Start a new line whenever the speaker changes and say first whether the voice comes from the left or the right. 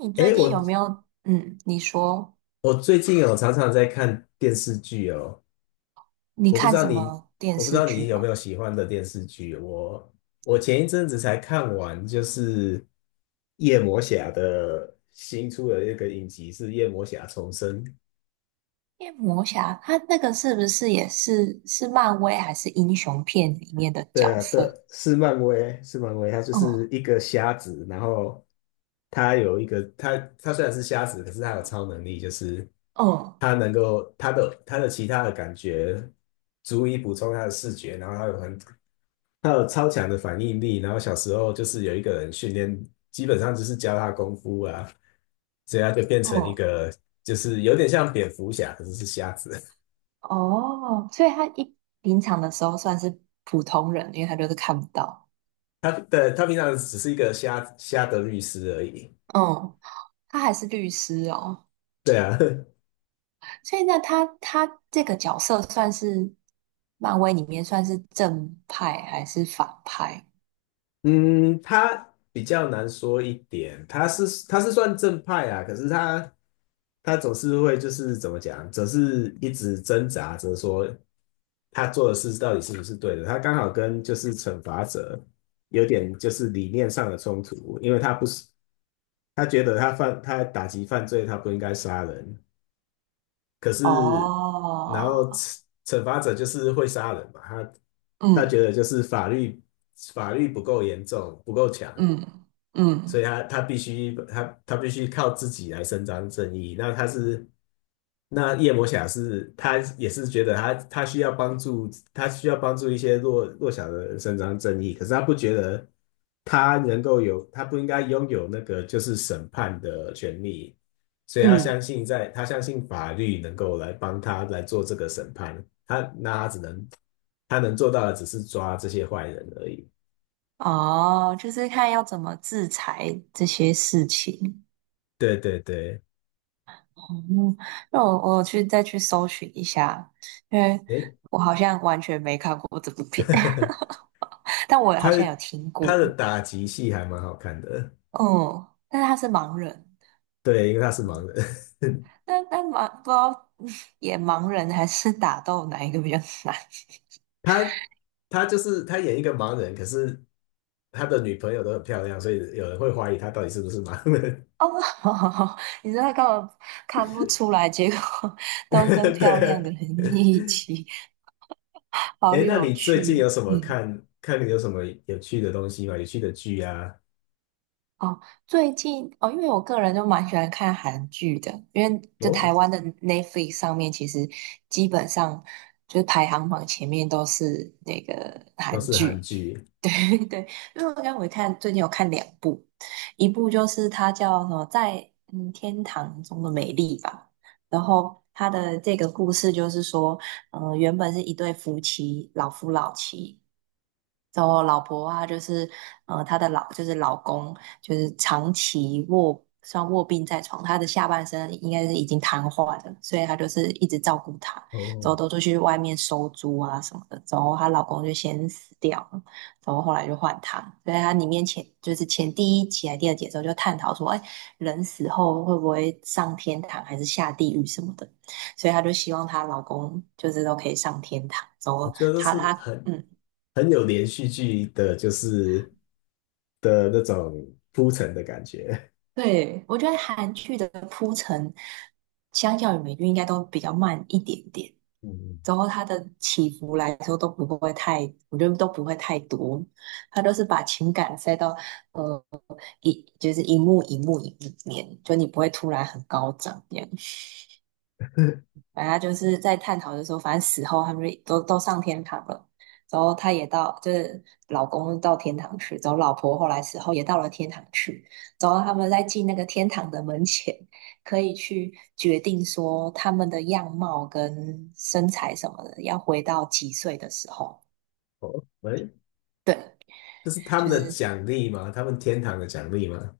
right: 你最
left: 诶，
right: 近
left: 我
right: 有没有，你说
left: 我最近有常常在看电视剧哦。
right: 你
left: 我不知
right: 看
left: 道
right: 什
left: 你，
right: 么电
left: 我不知
right: 视
left: 道你
right: 剧
left: 有没
right: 吗？
left: 有喜欢的电视剧。我前一阵子才看完，就是夜魔侠的新出的一个影集，是夜魔侠重生。
right: 夜魔侠，他那个是不是也是漫威还是英雄片里面的
left: 对
right: 角
left: 啊，对，
right: 色？
left: 是漫威，是漫威，他就是
right: 嗯
left: 一个瞎子，然后他有一个，他虽然是瞎子，可是他有超能力，就是
right: 嗯
left: 他能够他的其他的感觉足以补充他的视觉，然后他有超强的反应力，然后小时候就是有一个人训练，基本上就是教他功夫啊，所以他就变成一
right: 嗯。
left: 个，就是有点像蝙蝠侠，可是是瞎子。
right: 哦，所以他一平常的时候算是普通人，因为他就是看不到。
left: 他平常只是一个瞎瞎的律师而已。
right: 嗯，他还是律师哦，
left: 对啊，
right: 所以那他这个角色算是漫威里面算是正派还是反派？
left: 嗯，他比较难说一点，他算正派啊，可是他总是会就是怎么讲，总是一直挣扎着说他做的事到底是不是对的。他刚好跟就是惩罚者有点就是理念上的冲突，因为他不是他觉得他打击犯罪，他不应该杀人，可是然
right: 哦。
left: 后惩罚者就是会杀人嘛，他觉
right: 嗯
left: 得就是法律不够严重，不够强，
right: 嗯
left: 所以
right: 嗯
left: 他必须靠自己来伸张正义。那夜魔侠是他也是觉得他需要帮助，他需要帮助一些弱小的人伸张正义，可是他不觉得他不应该拥有那个就是审判的权利，所以
right: 嗯。
left: 他相信法律能够来帮他来做这个审判，他那他只能他能做到的只是抓这些坏人而已。
right: 哦，就是看要怎么制裁这些事情。
left: 对对对，
right: 哦，那我再去搜寻一下，因为
left: 诶，
right: 我好像完全没看过这部片，但我
left: 他
right: 好像有听
left: 他的
right: 过。
left: 打击戏还蛮好看的。
right: 哦，但是他是盲人，
left: 对，因为他是盲人。
right: 那那盲不知道 演盲人还是打斗哪一个比较难？
left: 他他就是他演一个盲人，可是他的女朋友都很漂亮，所以有人会怀疑他到底是不是盲人。
right: 哦，你根本看不出来，结果 都跟 漂亮的
left: 对。
right: 人一起，好
left: 哎，那
right: 有
left: 你最近
right: 趣。嗯。
left: 有什么有趣的东西吗？有趣的剧啊？
right: 哦，最近哦，因为我个人就蛮喜欢看韩剧的，因为在台
left: 哦，
right: 湾的 Netflix 上面，其实基本上就是排行榜前面都是那个
left: 都
right: 韩
left: 是韩
right: 剧。
left: 剧
right: 对对，因为我看最近有看两部，一部就是它叫什么在天堂中的美丽吧，然后它的这个故事就是说，原本是一对夫妻，老夫老妻。然后老婆啊，就是她的老公，就是长期卧病在床，她的下半身应该是已经瘫痪了，所以她就是一直照顾她，之后
left: 哦。
right: 都出去外面收租啊什么的，之后她老公就先死掉了，然后后来就换她，所以她里面前就是前第一集还第二集的时候就探讨说，哎，人死后会不会上天堂还是下地狱什么的，所以她就希望她老公就是都可以上天堂，之
left: 我
right: 后
left: 觉得都
right: 她
left: 是
right: 她。
left: 很
right: 嗯。
left: 有连续剧的，的那种铺陈的感觉。
right: 对，我觉得韩剧的相较于美剧应该都比较慢一点点，
left: 嗯，
right: 然后它的起伏来说都不会太，我觉得都不会太多，它都是把情感塞到呃一就是一幕一幕一幕里面，就你不会突然很高涨这样。反正他就是在探讨的时候，反正死后他们就都上天堂了。然后他也到，就是老公到天堂去，然后老婆后来死后也到了天堂去。然后他们在进那个天堂的门前，可以去决定说他们的样貌跟身材什么的，要回到几岁的时候。
left: 哦，喂，
right: 对，
left: 这是他们
right: 就
left: 的
right: 是
left: 奖励吗？他们天堂的奖励吗？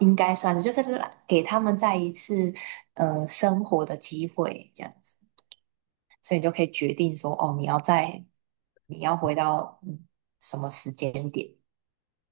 right: 应该算是，就是给他们再一次生活的机会，这样子。所以你就可以决定说，哦，你要回到什么时间点，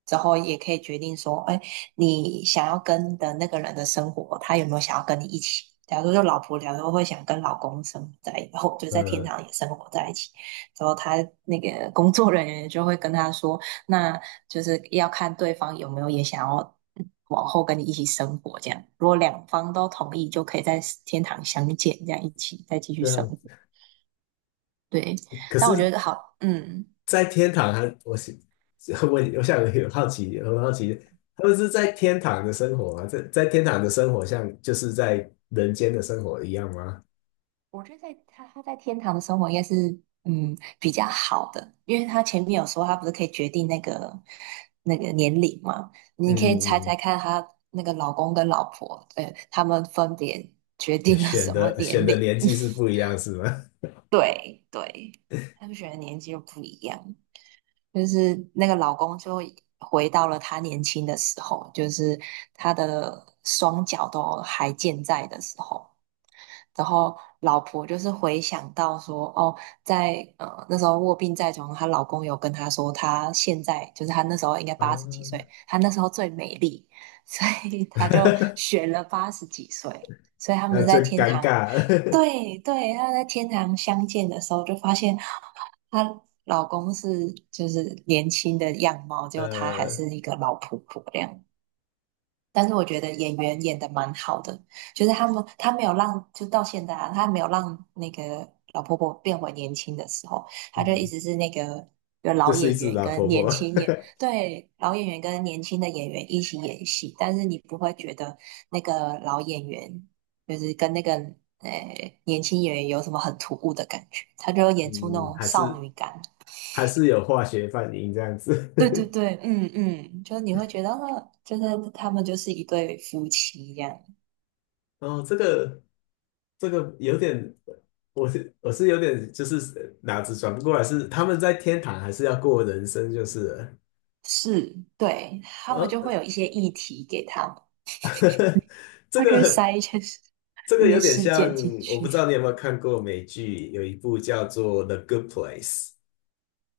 right: 之后也可以决定说，哎，你想要跟的那个人的生活，他有没有想要跟你一起？假如说老婆，假如说会想跟老公生活在一起，然后就在天
left: 呃，
right: 堂也生活在一起，之后他那个工作人员就会跟他说，那就是要看对方有没有也想要往后跟你一起生活，这样如果两方都同意，就可以在天堂相见，这样一起再继续
left: 这
right: 生
left: 样。
right: 活。对，
left: 可
right: 但我觉
left: 是，
right: 得好，
left: 在天堂还，我是 我我想有好奇，很好奇，他们是在天堂的生活吗？在天堂的生活像就是在人间的生活一样吗？
right: 我觉得他在天堂的生活应该是比较好的，因为他前面有说他不是可以决定那个年龄嘛，你可以猜
left: 嗯，
right: 猜看他那个老公跟老婆，他们分别决定了什么
left: 选
right: 年
left: 的
right: 龄？
left: 年纪是不一样是吗？
right: 对对，他们选的年纪又不一样，就是那个老公就回到了他年轻的时候，就是他的双脚都还健在的时候。然后老婆就是回想到说，哦，在那时候卧病在床，她老公有跟她说，她现在就是她那时候应该八十几岁，
left: 啊，
right: 她那时候最美丽，所以她就 选了八十几岁，所以他
left: 那
right: 们
left: 就
right: 在天
left: 尴
right: 堂，
left: 尬了。
right: 对对，他们在天堂相见的时候就发现她老公是年轻的样貌，结果她还
left: 呃，
right: 是一个老婆婆这样。但是我觉得演员演的蛮好的，就是他没有让，就到现在啊，他没有让那个老婆婆变回年轻的时候，他就一
left: 嗯，
right: 直是那个有
left: 就
right: 老
left: 是一
right: 演
left: 只
right: 员
left: 老
right: 跟
left: 婆婆，
right: 年轻演，对，老演员跟年轻的演员一起演戏，但是你不会觉得那个老演员就是跟那个年轻演员有什么很突兀的感觉，他就 演出那
left: 嗯，
right: 种
left: 还
right: 少
left: 是
right: 女感。
left: 有化学反应这样子。
right: 对对 对，嗯嗯，就是你会觉得，就是他们就是一对夫妻一样。
left: 哦，这个。这个有点，我是有点就是脑子转不过来，是他们在天堂还是要过人生，就是了
right: 是，对，他们
left: 呃，
right: 就会有一些议题给他们，
left: 这
right: 他就会
left: 个
right: 塞
left: 这
right: 一
left: 个
right: 些
left: 有点
right: 事件
left: 像，
right: 进
left: 我不
right: 去。
left: 知道你有没有看过美剧，有一部叫做《The Good Place》，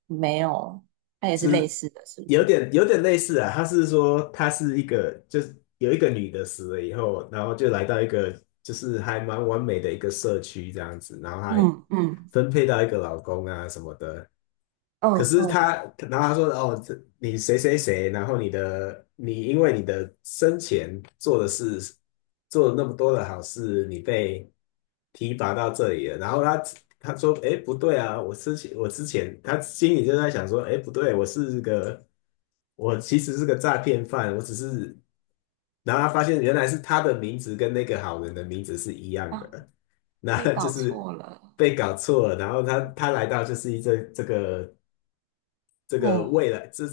right: 没有，他也是
left: 就
right: 类
left: 是
right: 似的，是不
left: 有
right: 是
left: 点类似啊，他是说他是一个就是有一个女的死了以后，然后就来到一个就是还蛮完美的一个社区这样子，然后还
right: 嗯。嗯
left: 分配到一个老公啊什么的。可
right: 嗯
left: 是
right: 嗯
left: 他，然后他说哦，这你谁谁谁，然后你因为你的生前做的事，做了那么多的好事，你被提拔到这里了。然后他说，哎，不对啊，我之前我之前他心里就在想说，哎，不对，我其实是个诈骗犯，我只是，然后他发现原来是他的名字跟那个好人的名字是一样
right: 啊，
left: 的，那
right: 所以
left: 就
right: 搞
left: 是
right: 错了。
left: 被搞错了。然后他
right: 嗯。
left: 来到就是这个。这个
right: 哦。
left: 未来，这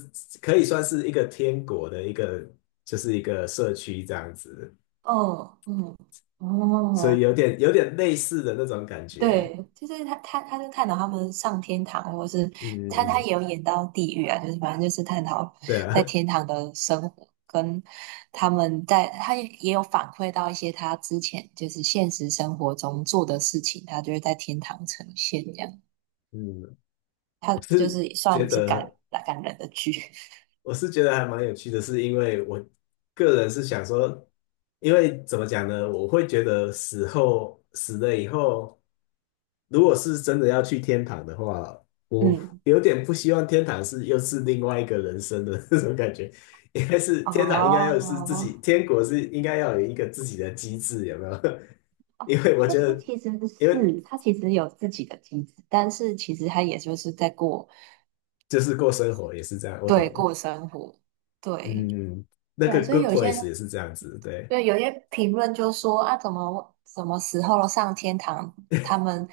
left: 可以算是一个天国的一个，就是一个社区这样子，
right: 哦。嗯。
left: 所以
right: 哦，
left: 有点类似的那种感觉。
right: 对，就是他就探讨他们上天堂，或是
left: 嗯嗯
right: 他
left: 嗯，
right: 也有演到地狱啊，就是反正就是探讨
left: 对啊，
right: 在天堂的生活，跟他们在，他也有反馈到一些他之前就是现实生活中做的事情，他就会在天堂呈现这样，
left: 嗯，
right: 他
left: 我
right: 就
left: 是
right: 是
left: 觉
right: 算是感
left: 得
right: 感人的剧，
left: 我是觉得还蛮有趣的，是因为我个人是想说，因为怎么讲呢，我会觉得死了以后。如果是真的要去天堂的话，我
right: 嗯，
left: 有点不希望天堂是又是另外一个人生的那种感觉，应该是
right: 哦。
left: 天堂应该要是自己，
right: 哦，
left: 天国是应该要有一个自己的机制，有没有？因为我
right: 那
left: 觉
right: 他
left: 得，
right: 其实
left: 因为
right: 是，他其实有自己的机制，但是其实他也就是在过，
left: 就是过生活也是这样，我
right: 对，
left: 懂。
right: 过生活，对，
left: 嗯，那
right: 对啊，
left: 个
right: 所以
left: Good Place 也是这样子，对。
right: 有些评论就说啊，怎么什么时候上天堂，他们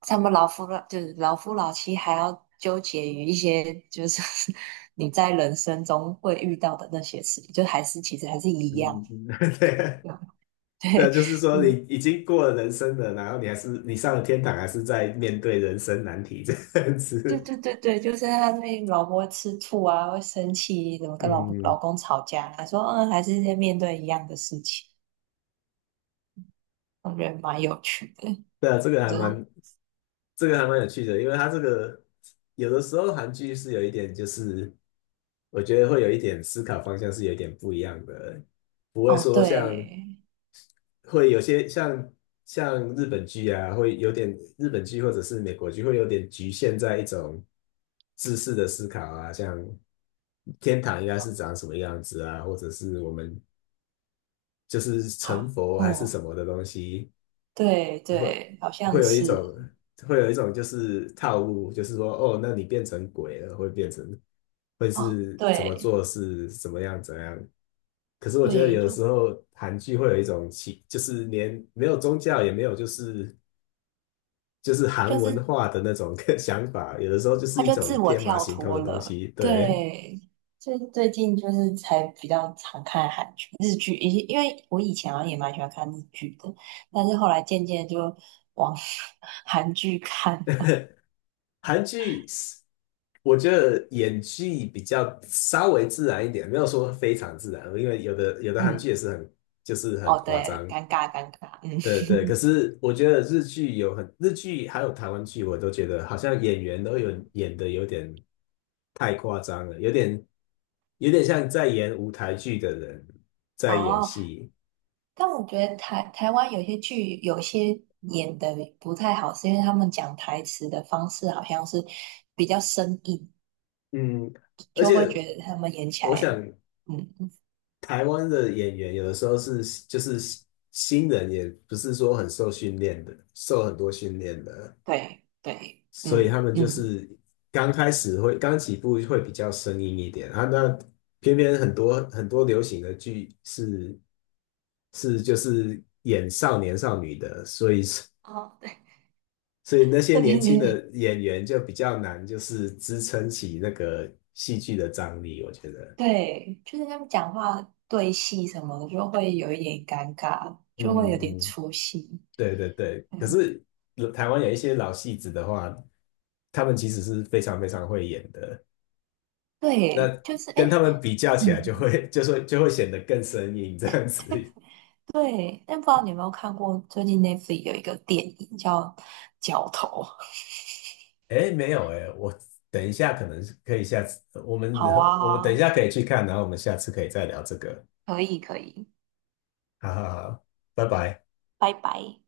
right: 他们老夫老妻还要纠结于一些就是 你在人生中会遇到的那些事情，就还是其实还是一样。
left: 嗯，嗯嗯 对，
right: 对啊，
left: 对，就是 说你
right: 嗯，
left: 已经过了人生了，然后你还是你上了天堂，还是在面对人生难题这样
right: 对
left: 子。
right: 对对对，就是他那老婆会吃醋啊，会生气，怎么跟老婆老
left: 嗯，
right: 公吵架啊，他说嗯，还是在面对一样的事情，我觉得蛮有趣的。
left: 对啊，这个还
right: 就是
left: 蛮有趣的，因为它这个有的时候韩剧是有一点，就是我觉得会有一点思考方向是有一点不一样的，不会
right: 哦，
left: 说像
right: 对。
left: 会有些像日本剧啊，会有点日本剧或者是美国剧会有点局限在一种知识的思考啊，像天堂应该是长什么样子啊，或者是我们就是成
right: 好，
left: 佛还是
right: 哦，
left: 什么的东西。
right: 对
left: 会
right: 对，好像
left: 有一
right: 是，
left: 种就是套路，就是说哦，那你变成鬼了，会变成会
right: 哦，
left: 是怎么
right: 对
left: 做是怎么样怎样。可是我觉得
right: 对，
left: 有的时
right: 就
left: 候韩剧会有一种奇，就是连没有宗教也没有就是
right: 他
left: 韩
right: 就
left: 文
right: 是
left: 化的那种 想法，有的时候就
right: 他
left: 是一
right: 就自
left: 种
right: 我
left: 天马
right: 跳
left: 行空
right: 脱
left: 的东
right: 了，
left: 西。对，
right: 对，最近就是才比较常看韩剧、日剧，因为我以前好像也蛮喜欢看日剧的，但是后来渐渐就往 韩剧看，
left: 韩剧是我觉得演技比较稍微自然一点，没有说非常自然，因为有的韩
right: 嗯，
left: 剧也是很很
right: 哦，
left: 夸
right: 对，
left: 张，
right: 尴尬尴尬，嗯，
left: 对对，可是我觉得日剧还有台湾剧，我都觉得好像演员都有演的有点太夸张了，有点像在演舞台剧的人 在演
right: 哦，
left: 戏。
right: 但我觉得台湾有些剧有些演的不太好，是因为他们讲台词的方式好像是比较生硬，
left: 嗯，而
right: 就会觉
left: 且
right: 得他们演起
left: 我想
right: 来，嗯，
left: 台湾的演员有的时候是就是新人，也不是说很受训练的，受很多训练的。
right: 对对，
left: 所以
right: 嗯
left: 他们就
right: 嗯，
left: 是刚起步会比较生硬一点啊，那偏偏很多流行的剧是是就是演少年少女的，所以
right: 哦，对，
left: 所以那 些
right: 对
left: 年
right: 对
left: 轻
right: 对
left: 的演员就比较难，就是支撑起那个戏剧的张力，我觉得。
right: 对就是他们讲话对戏什么的就会有一点尴尬，就会有点
left: 嗯嗯，
right: 出戏。
left: 对对对，可
right: 嗯，
left: 是台湾有一些老戏子的话，他们其实是非常非常会演的。
right: 对，
left: 那
right: 就是哎，
left: 跟他
right: 诶。
left: 们比较起来，
right: 嗯，
left: 就会显得更生硬这样子。
right: 对，但不知道你有没有看过最近 Netflix 有一个电影叫《角头》。
left: 哎，没有哎，等一下可能可以下次，
right: 好
left: 我们等一
right: 啊，
left: 下可以去看，然后我们下次可以再聊这个。
right: 可以可以，
left: 好好好，拜拜。
right: 拜拜。